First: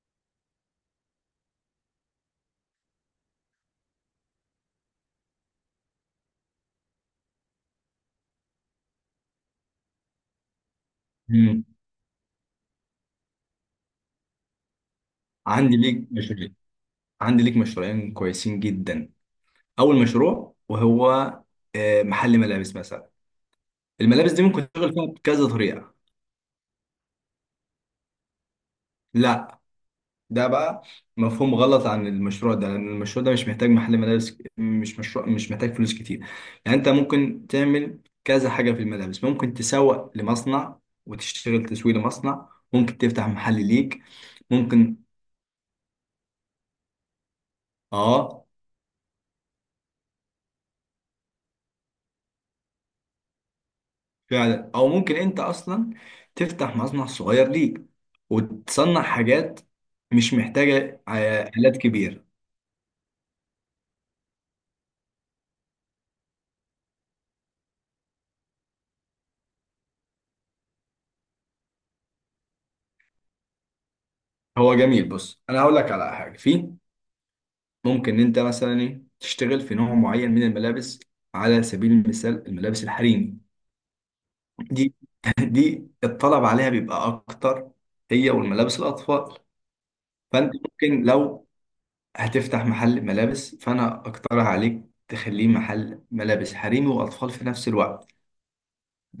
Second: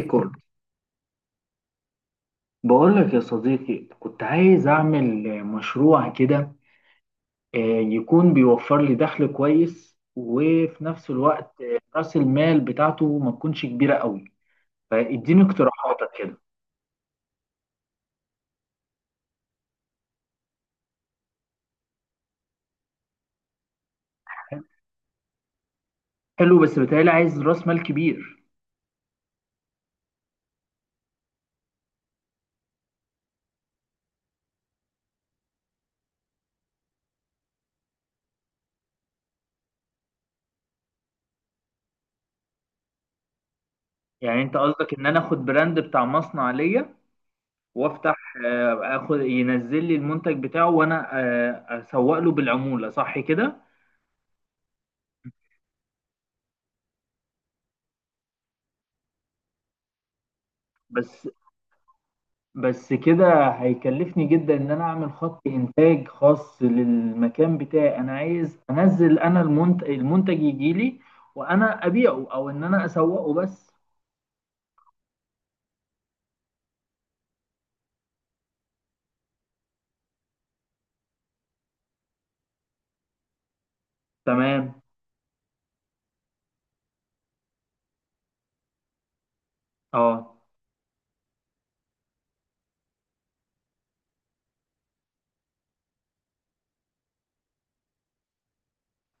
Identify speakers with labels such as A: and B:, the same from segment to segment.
A: ريكورد. بقول لك يا صديقي، كنت عايز أعمل مشروع كده. يكون بيوفر لي دخل كويس، وفي نفس الوقت
B: مم.
A: رأس المال بتاعته ما تكونش كبيرة قوي. فاديني
B: عندي ليك
A: اقتراحاتك كده.
B: مشروعين كويسين جدا. اول مشروع وهو محل ملابس مثلا. الملابس دي ممكن تشتغل فيها بكذا طريقه.
A: حلو، بس بتهيألي عايز رأس مال كبير.
B: لا، ده بقى مفهوم غلط عن المشروع ده لان المشروع ده مش محتاج محل ملابس، مش مشروع مش محتاج فلوس كتير. يعني انت ممكن تعمل كذا حاجه في الملابس، ممكن تسوق لمصنع وتشتغل تسويق لمصنع، ممكن تفتح محل ليك.
A: يعني أنت قصدك
B: ممكن.
A: إن أنا آخد براند بتاع مصنع ليا وأفتح،
B: اه
A: آخد ينزل لي المنتج بتاعه، وأنا أسوق له بالعمولة، صح كده؟
B: فعلا. او ممكن انت اصلا تفتح مصنع صغير ليك وتصنع حاجات مش محتاجه
A: بس
B: آلات كبيره.
A: بس كده هيكلفني جدا ان انا اعمل خط انتاج خاص للمكان بتاعي. انا عايز انزل المنتج يجي لي وانا ابيعه، او ان انا اسوقه بس.
B: هو جميل. بص، انا هقول لك على حاجه. في ممكن انت مثلا تشتغل في نوع معين من الملابس. على سبيل المثال الملابس الحريمي
A: تمام.
B: دي دي الطلب عليها بيبقى اكتر، هي والملابس الاطفال.
A: اه.
B: فانت ممكن لو هتفتح محل ملابس، فانا اقترح عليك تخليه محل ملابس حريمي واطفال في نفس الوقت.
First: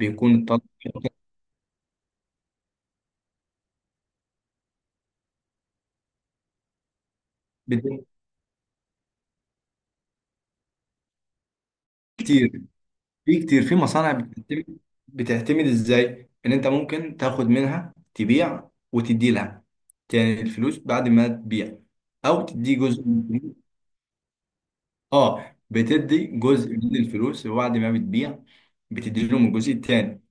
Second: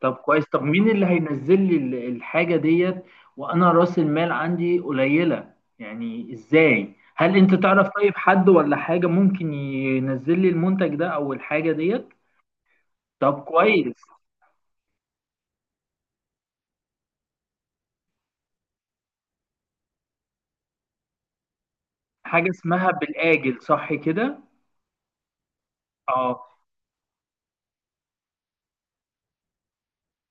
A: طب كويس، طب
B: الطلب
A: مين اللي هينزل لي الحاجة ديت وانا راس المال عندي قليلة؟ يعني ازاي؟ هل انت تعرف
B: بت-
A: طيب حد ولا حاجة ممكن ينزل لي المنتج ده او الحاجة ديت؟
B: كتير. في
A: طب
B: كتير في
A: كويس.
B: مصانع بتعتمد ازاي ان انت ممكن تاخد منها تبيع وتدي لها، يعني الفلوس بعد ما تبيع، او
A: حاجة
B: تدي
A: اسمها
B: جزء من الفلوس.
A: بالآجل، صح كده؟
B: اه، بتدي
A: اه،
B: جزء من الفلوس وبعد ما بتبيع بتدي لهم الجزء التاني.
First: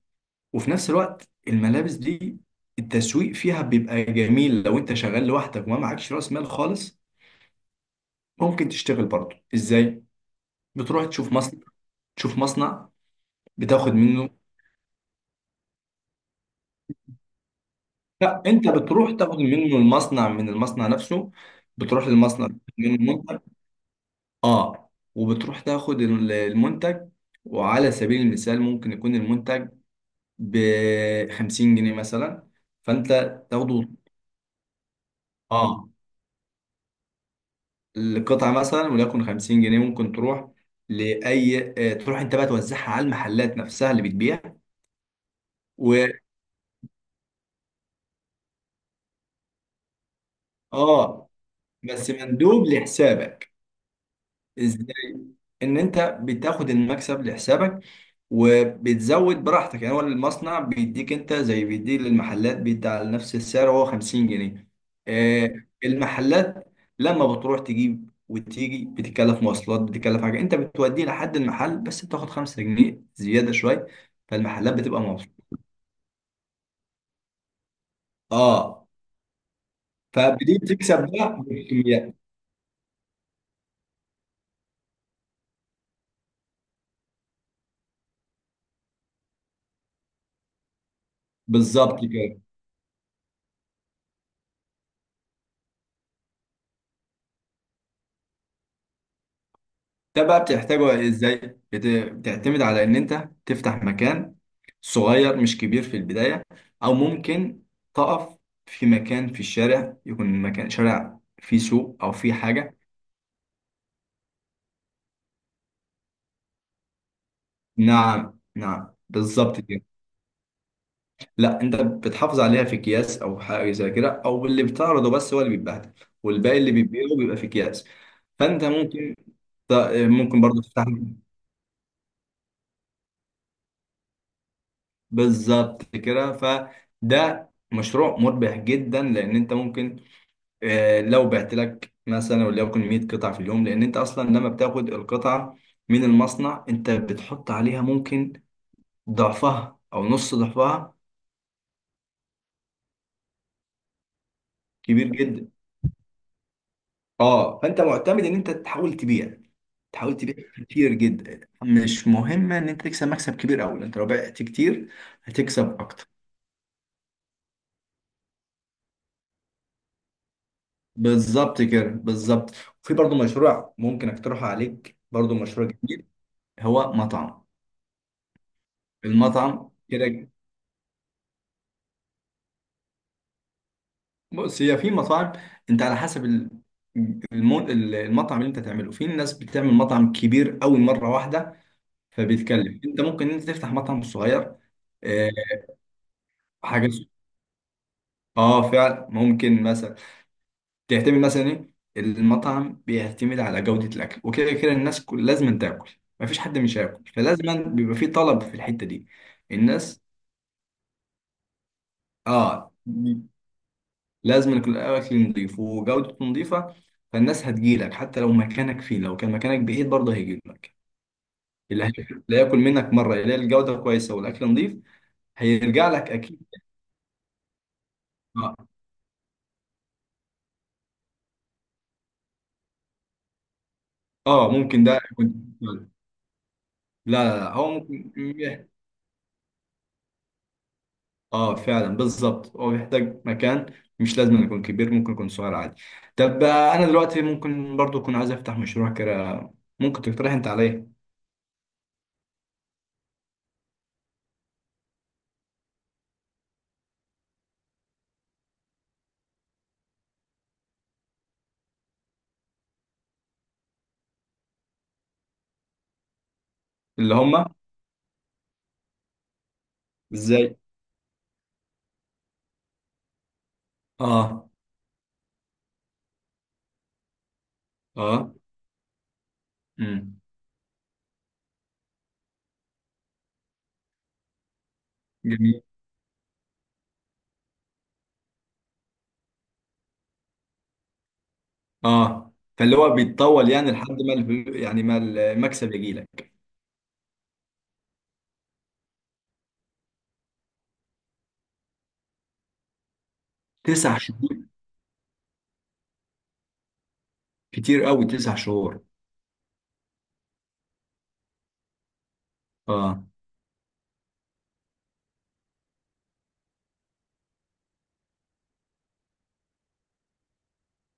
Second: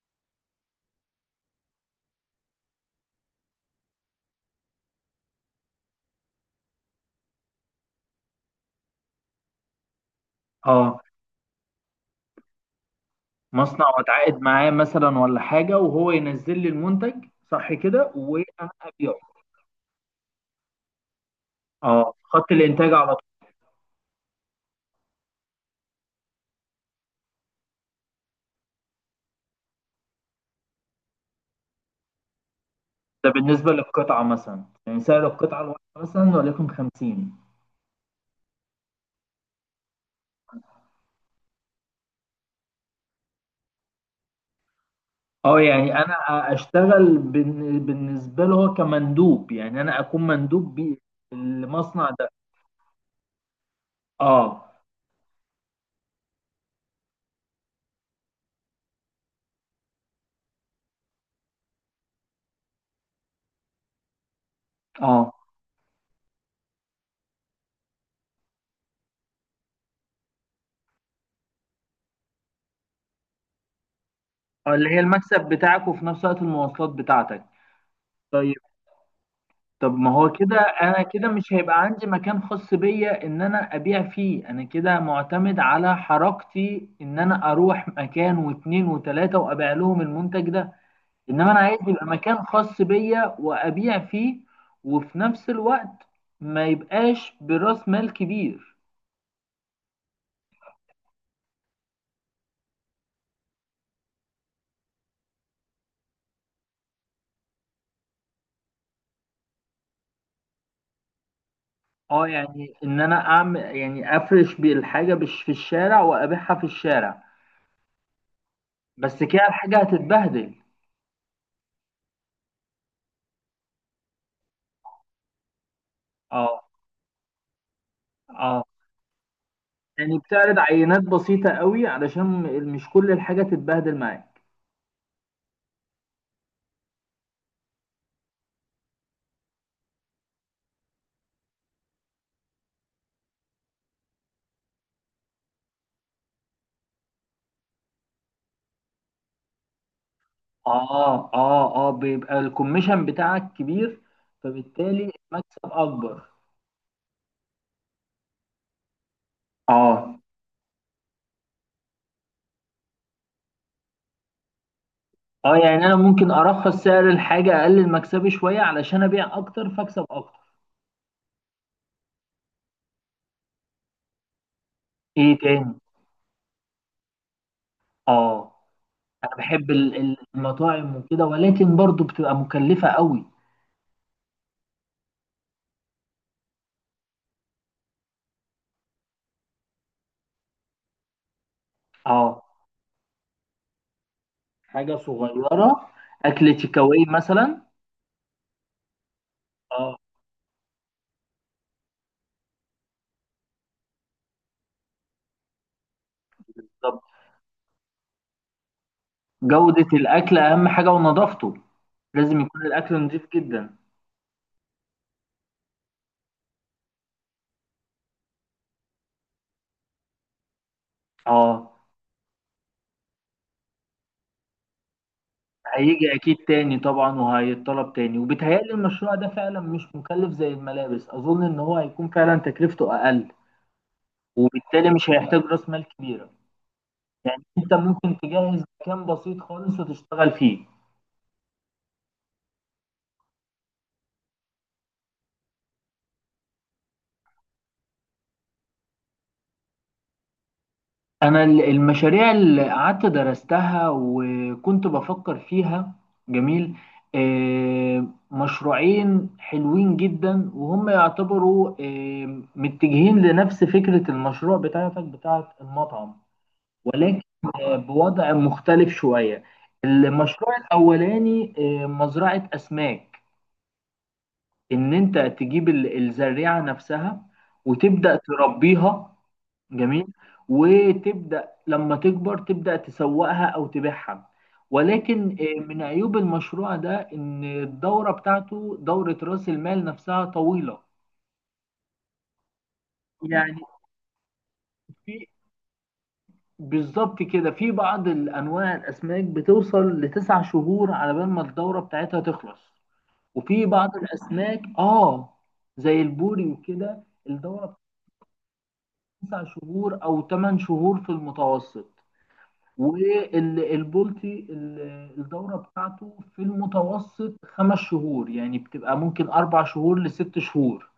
B: وفي نفس الوقت الملابس دي التسويق فيها بيبقى جميل. لو انت شغال لوحدك وما معكش راس مال خالص، ممكن تشتغل برضه ازاي؟
A: اه.
B: بتروح تشوف مصنع. تشوف مصنع
A: مصنع
B: بتاخد منه.
A: واتعاقد معاه مثلا ولا حاجه وهو ينزل لي المنتج، صح كده
B: لا، انت
A: وانا
B: بتروح
A: ابيعه.
B: تاخد منه المصنع، من المصنع نفسه. بتروح
A: اه،
B: للمصنع
A: خط
B: تاخد
A: الانتاج
B: منه
A: على
B: المنتج.
A: طول.
B: اه، وبتروح تاخد المنتج. وعلى سبيل المثال ممكن يكون المنتج ب 50 جنيه مثلا. فانت
A: ده بالنسبه
B: تاخده.
A: للقطعه مثلا، يعني سعر القطعه الواحده
B: اه،
A: مثلا وليكن 50.
B: القطعه مثلا وليكن 50 جنيه، ممكن تروح لاي تروح انت بقى توزعها على المحلات نفسها اللي بتبيع.
A: اه، يعني
B: و
A: انا اشتغل بالنسبه له هو كمندوب، يعني انا اكون مندوب
B: اه بس
A: المصنع ده.
B: مندوب لحسابك.
A: اه،
B: ازاي؟ ان انت بتاخد المكسب لحسابك وبتزود براحتك. يعني هو المصنع بيديك انت زي بيدي للمحلات، بيدي على نفس السعر هو 50 جنيه.
A: اه.
B: آه، المحلات لما بتروح تجيب وتيجي بتتكلف مواصلات، بتتكلف حاجه. انت بتوديه لحد المحل بس بتاخد 5 جنيه زياده شويه، فالمحلات
A: اللي هي
B: بتبقى
A: المكسب
B: مبسوطه.
A: بتاعك وفي نفس الوقت المواصلات بتاعتك. طيب،
B: اه،
A: طب ما هو كده
B: فبتيجي تكسب
A: انا كده
B: بقى
A: مش هيبقى عندي
B: بالكميات.
A: مكان خاص بيا ان انا ابيع فيه. انا كده معتمد على حركتي ان انا اروح مكان واتنين وتلاتة وابيع لهم المنتج ده. انما انا عايز
B: بالظبط
A: يبقى
B: كده.
A: مكان خاص بيا وابيع فيه، وفي نفس الوقت ما يبقاش براس مال كبير.
B: ده بقى بتحتاجه ازاي؟ بت- بتعتمد على ان انت تفتح مكان صغير مش كبير في البداية. او ممكن تقف في مكان في الشارع، يكون مكان شارع فيه سوق او
A: اه،
B: فيه
A: يعني
B: حاجة.
A: ان انا اعمل، يعني افرش بالحاجة بش في الشارع وابيعها في الشارع.
B: نعم نعم
A: بس كده
B: بالظبط
A: الحاجة
B: كده.
A: هتتبهدل.
B: لا، انت بتحافظ عليها في اكياس او حاجة زي كده، او اللي بتعرضه بس هو اللي بيتبهدل، والباقي
A: اه،
B: اللي بيبيعه بيبقى في اكياس. فانت
A: اه،
B: ممكن ت-
A: يعني
B: ممكن
A: بتعرض
B: برضه تفتح.
A: عينات بسيطة قوي علشان مش كل الحاجة تتبهدل معاك.
B: بالظبط كده. فده مشروع مربح جدا لان انت ممكن لو بعت لك مثلا وليكن 100 قطعة في اليوم. لأن أنت أصلا لما بتاخد القطعة من المصنع، أنت بتحط عليها ممكن ضعفها أو نص ضعفها.
A: اه، اه، اه، بيبقى الكوميشن بتاعك كبير، فبالتالي
B: كبير جدا.
A: المكسب اكبر.
B: أه، فأنت معتمد إن أنت تحاول تبيع.
A: اه،
B: كتير جدا. مش مهم إن أنت تكسب مكسب كبير أوي، أنت لو بعت كتير
A: اه،
B: هتكسب
A: يعني انا
B: أكتر.
A: ممكن ارخص سعر الحاجة، اقلل مكسبي شوية علشان ابيع اكتر فاكسب اكتر.
B: بالظبط كده، بالظبط. في برضو مشروع ممكن أقترحه عليك، برضو
A: ايه
B: مشروع
A: تاني؟
B: جديد. هو مطعم.
A: اه، انا
B: المطعم
A: بحب
B: كده.
A: المطاعم وكده، ولكن برضو بتبقى مكلفة قوي.
B: بص، هي في مطاعم. انت على حسب المطعم اللي انت تعمله. في ناس بتعمل مطعم كبير قوي مره واحده،
A: اه،
B: فبيتكلم. انت ممكن انت تفتح مطعم صغير.
A: حاجة
B: آه،
A: صغيرة، اكل
B: حاجه س-
A: تيكاواي مثلا.
B: اه فعلا ممكن مثلا
A: اه،
B: تعتمد مثلا ايه. المطعم بيعتمد على جوده الاكل وكده. كده الناس لازم تاكل، مفيش حد مش
A: بالظبط.
B: هياكل، فلازم بيبقى في طلب في الحته دي.
A: جودة
B: الناس
A: الاكل اهم حاجة ونظافته. لازم يكون
B: اه،
A: الأكل نضيف جدا.
B: لازم يكون الاكل نظيف وجودته نظيفه. فالناس هتجيلك حتى لو مكانك فيه، لو كان مكانك بعيد برضه هيجيلك.
A: اه،
B: اللي هي- اللي هياكل منك مره يلاقي الجوده كويسه والاكل نظيف، هيرجع لك
A: هيجي أكيد
B: اكيد.
A: تاني طبعا وهيتطلب تاني.
B: اه
A: وبيتهيألي المشروع ده فعلا مش مكلف زي الملابس، أظن إن هو هيكون فعلا تكلفته أقل،
B: اه، ممكن
A: وبالتالي
B: ده
A: مش
B: يكون.
A: هيحتاج رأس مال
B: لا،
A: كبيرة.
B: لا، لا، هو
A: أنت
B: ممكن.
A: ممكن تجهز مكان بسيط خالص وتشتغل فيه.
B: اه فعلا، بالظبط. هو بيحتاج مكان مش لازم يكون كبير، ممكن يكون صغير عادي. طب انا دلوقتي ممكن برضه اكون عايز افتح مشروع كده، ممكن تقترح انت عليا.
A: انا المشاريع اللي قعدت درستها وكنت بفكر فيها. جميل. مشروعين حلوين جدا، وهم يعتبروا متجهين لنفس فكرة المشروع بتاعتك بتاعت المطعم،
B: اللي
A: ولكن
B: هم.
A: بوضع مختلف شوية.
B: ازاي.
A: المشروع الاولاني مزرعة اسماك.
B: اه.
A: ان انت تجيب الزريعة نفسها وتبدأ
B: اه.
A: تربيها. جميل.
B: امم
A: وتبدأ لما تكبر تبدأ تسوقها أو تبيعها، ولكن
B: جميل.
A: من عيوب المشروع ده إن الدورة بتاعته، دورة رأس المال نفسها، طويلة.
B: اه، فاللي هو بيتطول،
A: يعني
B: يعني لحد ما يعني ما
A: في،
B: المكسب يجي لك.
A: بالظبط كده، في بعض الأنواع الأسماك بتوصل لتسع شهور على بال ما الدورة بتاعتها تخلص، وفي بعض
B: 9 شهور؟
A: الأسماك آه زي البوري وكده الدورة بتاعتها
B: كتير قوي، 9 شهور.
A: تسع شهور أو ثمان شهور في المتوسط.
B: اه
A: والبولتي الدورة بتاعته في المتوسط خمس شهور، يعني بتبقى ممكن أربع شهور لست شهور،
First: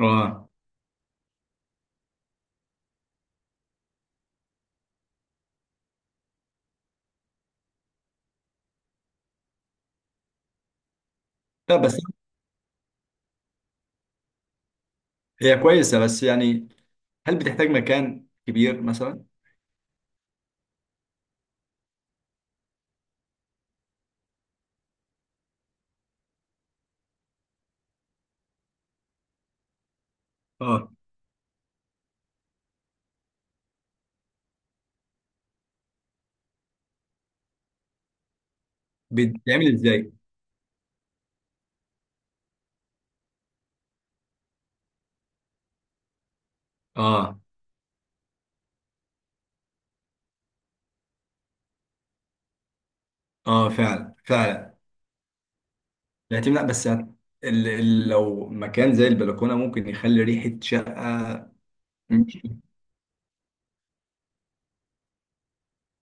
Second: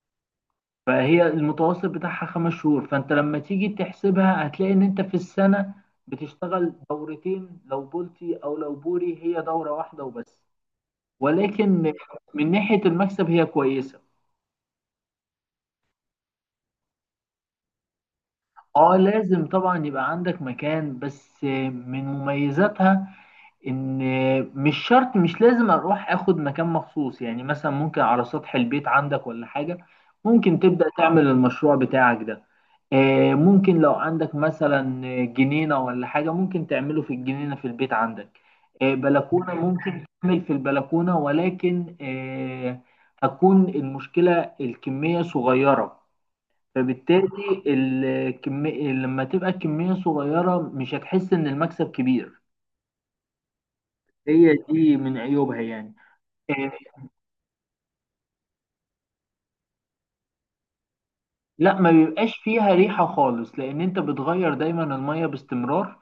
B: اه.
A: فهي المتوسط بتاعها خمس شهور. فأنت لما تيجي تحسبها هتلاقي إن أنت في السنة بتشتغل دورتين لو بولتي، أو لو بوري هي دورة واحدة وبس.
B: لا
A: ولكن
B: بس
A: من ناحية المكسب هي كويسة.
B: هي كويسه، بس يعني، هل بتحتاج مكان كبير
A: اه،
B: مثلا؟
A: لازم طبعا يبقى عندك مكان، بس من مميزاتها ان مش شرط، مش لازم اروح اخد مكان مخصوص. يعني مثلا ممكن على سطح البيت عندك ولا حاجة ممكن تبدأ
B: اه،
A: تعمل المشروع بتاعك ده. ممكن لو عندك مثلا جنينة ولا حاجة ممكن تعمله في الجنينة في البيت عندك. بلكونة،
B: بتتعمل
A: ممكن
B: ازاي؟
A: تعمل في البلكونة. ولكن هتكون المشكلة الكمية صغيرة،
B: اه
A: فبالتالي الكمية لما تبقى الكمية صغيرة مش هتحس إن المكسب كبير.
B: اه فعلا
A: هي
B: فعلا.
A: دي من عيوبها يعني.
B: يتم، لا
A: إيه،
B: بس هت- لو مكان زي البلكونه ممكن يخلي ريحه شقه.
A: لا، ما بيبقاش
B: مش-
A: فيها ريحة خالص، لأن أنت بتغير دايما المية باستمرار.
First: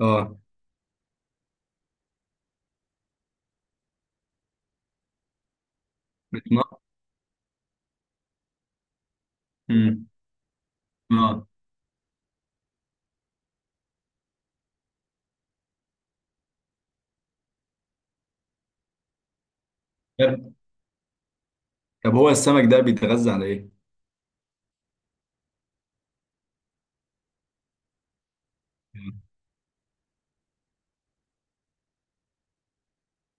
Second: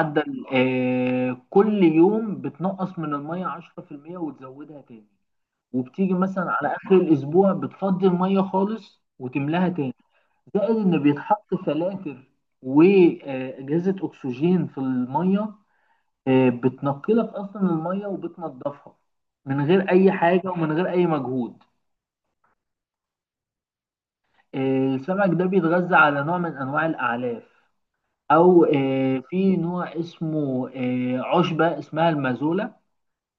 B: اه.
A: آه كل يوم بتنقص من المية 10% وتزودها تاني. وبتيجي مثلا على
B: بتنقط.
A: آخر الأسبوع بتفضي المية خالص وتملاها تاني.
B: مم.
A: زائد إن
B: اه.
A: بيتحط فلاتر وأجهزة أكسجين في المية. آه بتنقلك أصلا المية وبتنضفها من غير أي
B: طب
A: حاجة ومن غير أي مجهود.
B: هو السمك ده بيتغذى على ايه؟
A: السمك ده بيتغذى على نوع من أنواع الأعلاف، أو في نوع اسمه عشبة اسمها المازولا.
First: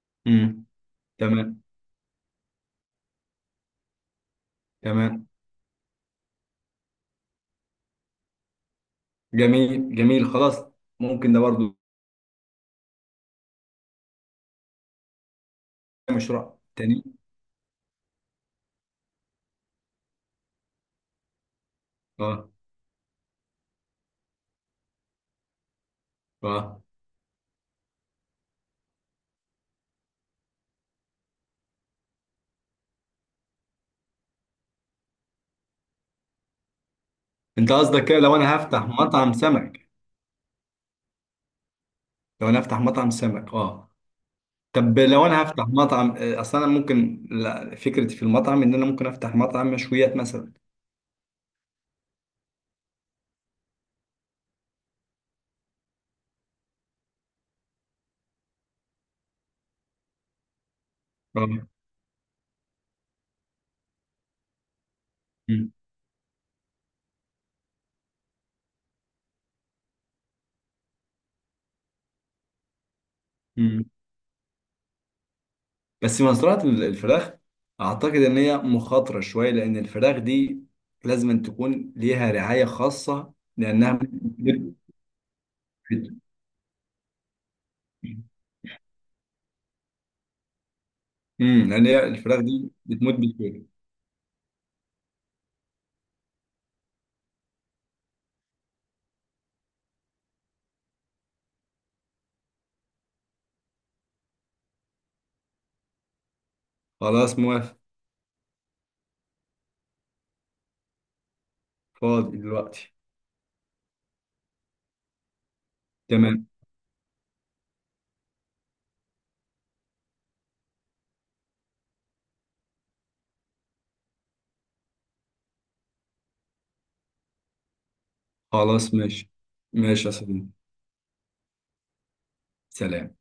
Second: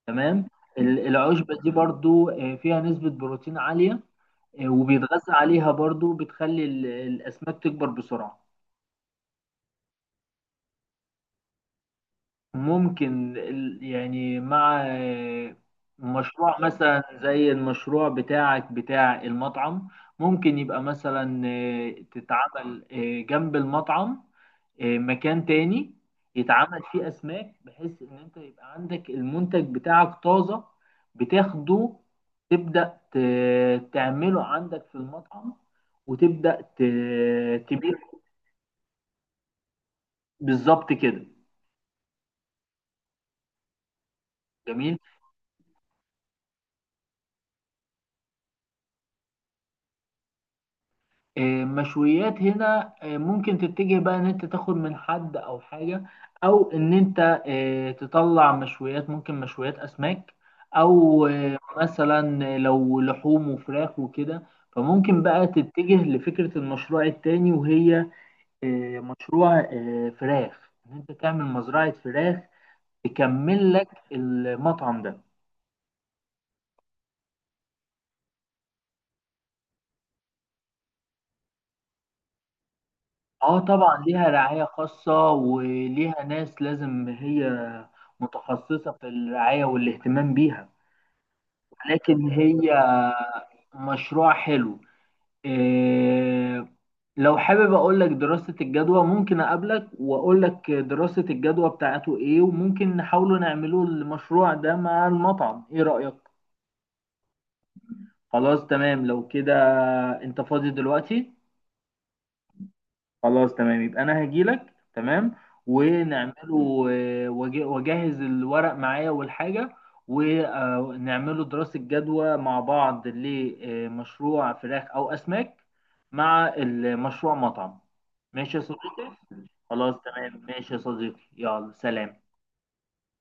A: تمام.
B: مم.
A: العشبة
B: تمام.
A: دي برضو فيها نسبة بروتين عالية. وبيتغذى
B: تمام.
A: عليها برضو، بتخلي الأسماك تكبر بسرعة.
B: جميل جميل. خلاص. ممكن ده برضو.
A: ممكن يعني مع
B: مشروع
A: مشروع مثلا
B: تاني.
A: زي المشروع بتاعك بتاع المطعم، ممكن يبقى مثلا
B: اه
A: تتعمل جنب المطعم مكان تاني يتعمل
B: اه.
A: فيه أسماك، بحيث إن أنت يبقى عندك المنتج بتاعك طازة، بتاخده تبدأ تعمله عندك في المطعم، وتبدأ
B: انت قصدك
A: تبيعه.
B: كده لو انا هفتح مطعم سمك؟
A: بالظبط كده.
B: لو انا هفتح مطعم سمك، اه.
A: جميل.
B: طب لو انا هفتح مطعم اصل انا ممكن لا، فكرتي في المطعم ان انا ممكن افتح مطعم مشويات مثلا.
A: مشويات هنا ممكن تتجه بقى ان انت تاخد من حد او حاجة، او ان انت تطلع مشويات، ممكن مشويات اسماك، او
B: اه.
A: مثلا لو لحوم وفراخ وكده. فممكن بقى
B: مم.
A: تتجه لفكرة المشروع التاني وهي مشروع فراخ. ان انت تعمل مزرعة فراخ تكمل
B: مم.
A: لك المطعم ده.
B: بس مزرعة الفراخ اعتقد ان هي مخاطرة شوية، لان الفراخ دي لازم أن تكون ليها رعاية خاصة
A: اه
B: لانها
A: طبعا، ليها رعاية خاصة
B: بت-
A: وليها ناس لازم هي متخصصة في الرعاية والاهتمام بيها.
B: مم، لان هي
A: لكن
B: الفراخ
A: هي
B: دي بتموت بسهولة.
A: مشروع حلو. إيه، لو حابب اقول لك دراسة الجدوى، ممكن اقابلك واقول لك دراسة الجدوى بتاعته ايه، وممكن نحاولوا نعملوا المشروع ده مع المطعم. ايه رأيك؟
B: خلاص موافق.
A: خلاص تمام لو كده. انت فاضي دلوقتي؟
B: فاضي دلوقتي.
A: خلاص تمام، يبقى انا هجيلك. تمام.
B: تمام
A: ونعمله واجهز الورق معايا والحاجة، ونعمله دراسة جدوى مع بعض لمشروع فراخ او اسماك مع المشروع مطعم. ماشي يا
B: خلاص
A: صديقي.
B: ماشي.
A: خلاص
B: ماشي يا
A: تمام،
B: صديقي.
A: ماشي يا صديقي، يلا سلام.
B: سلام.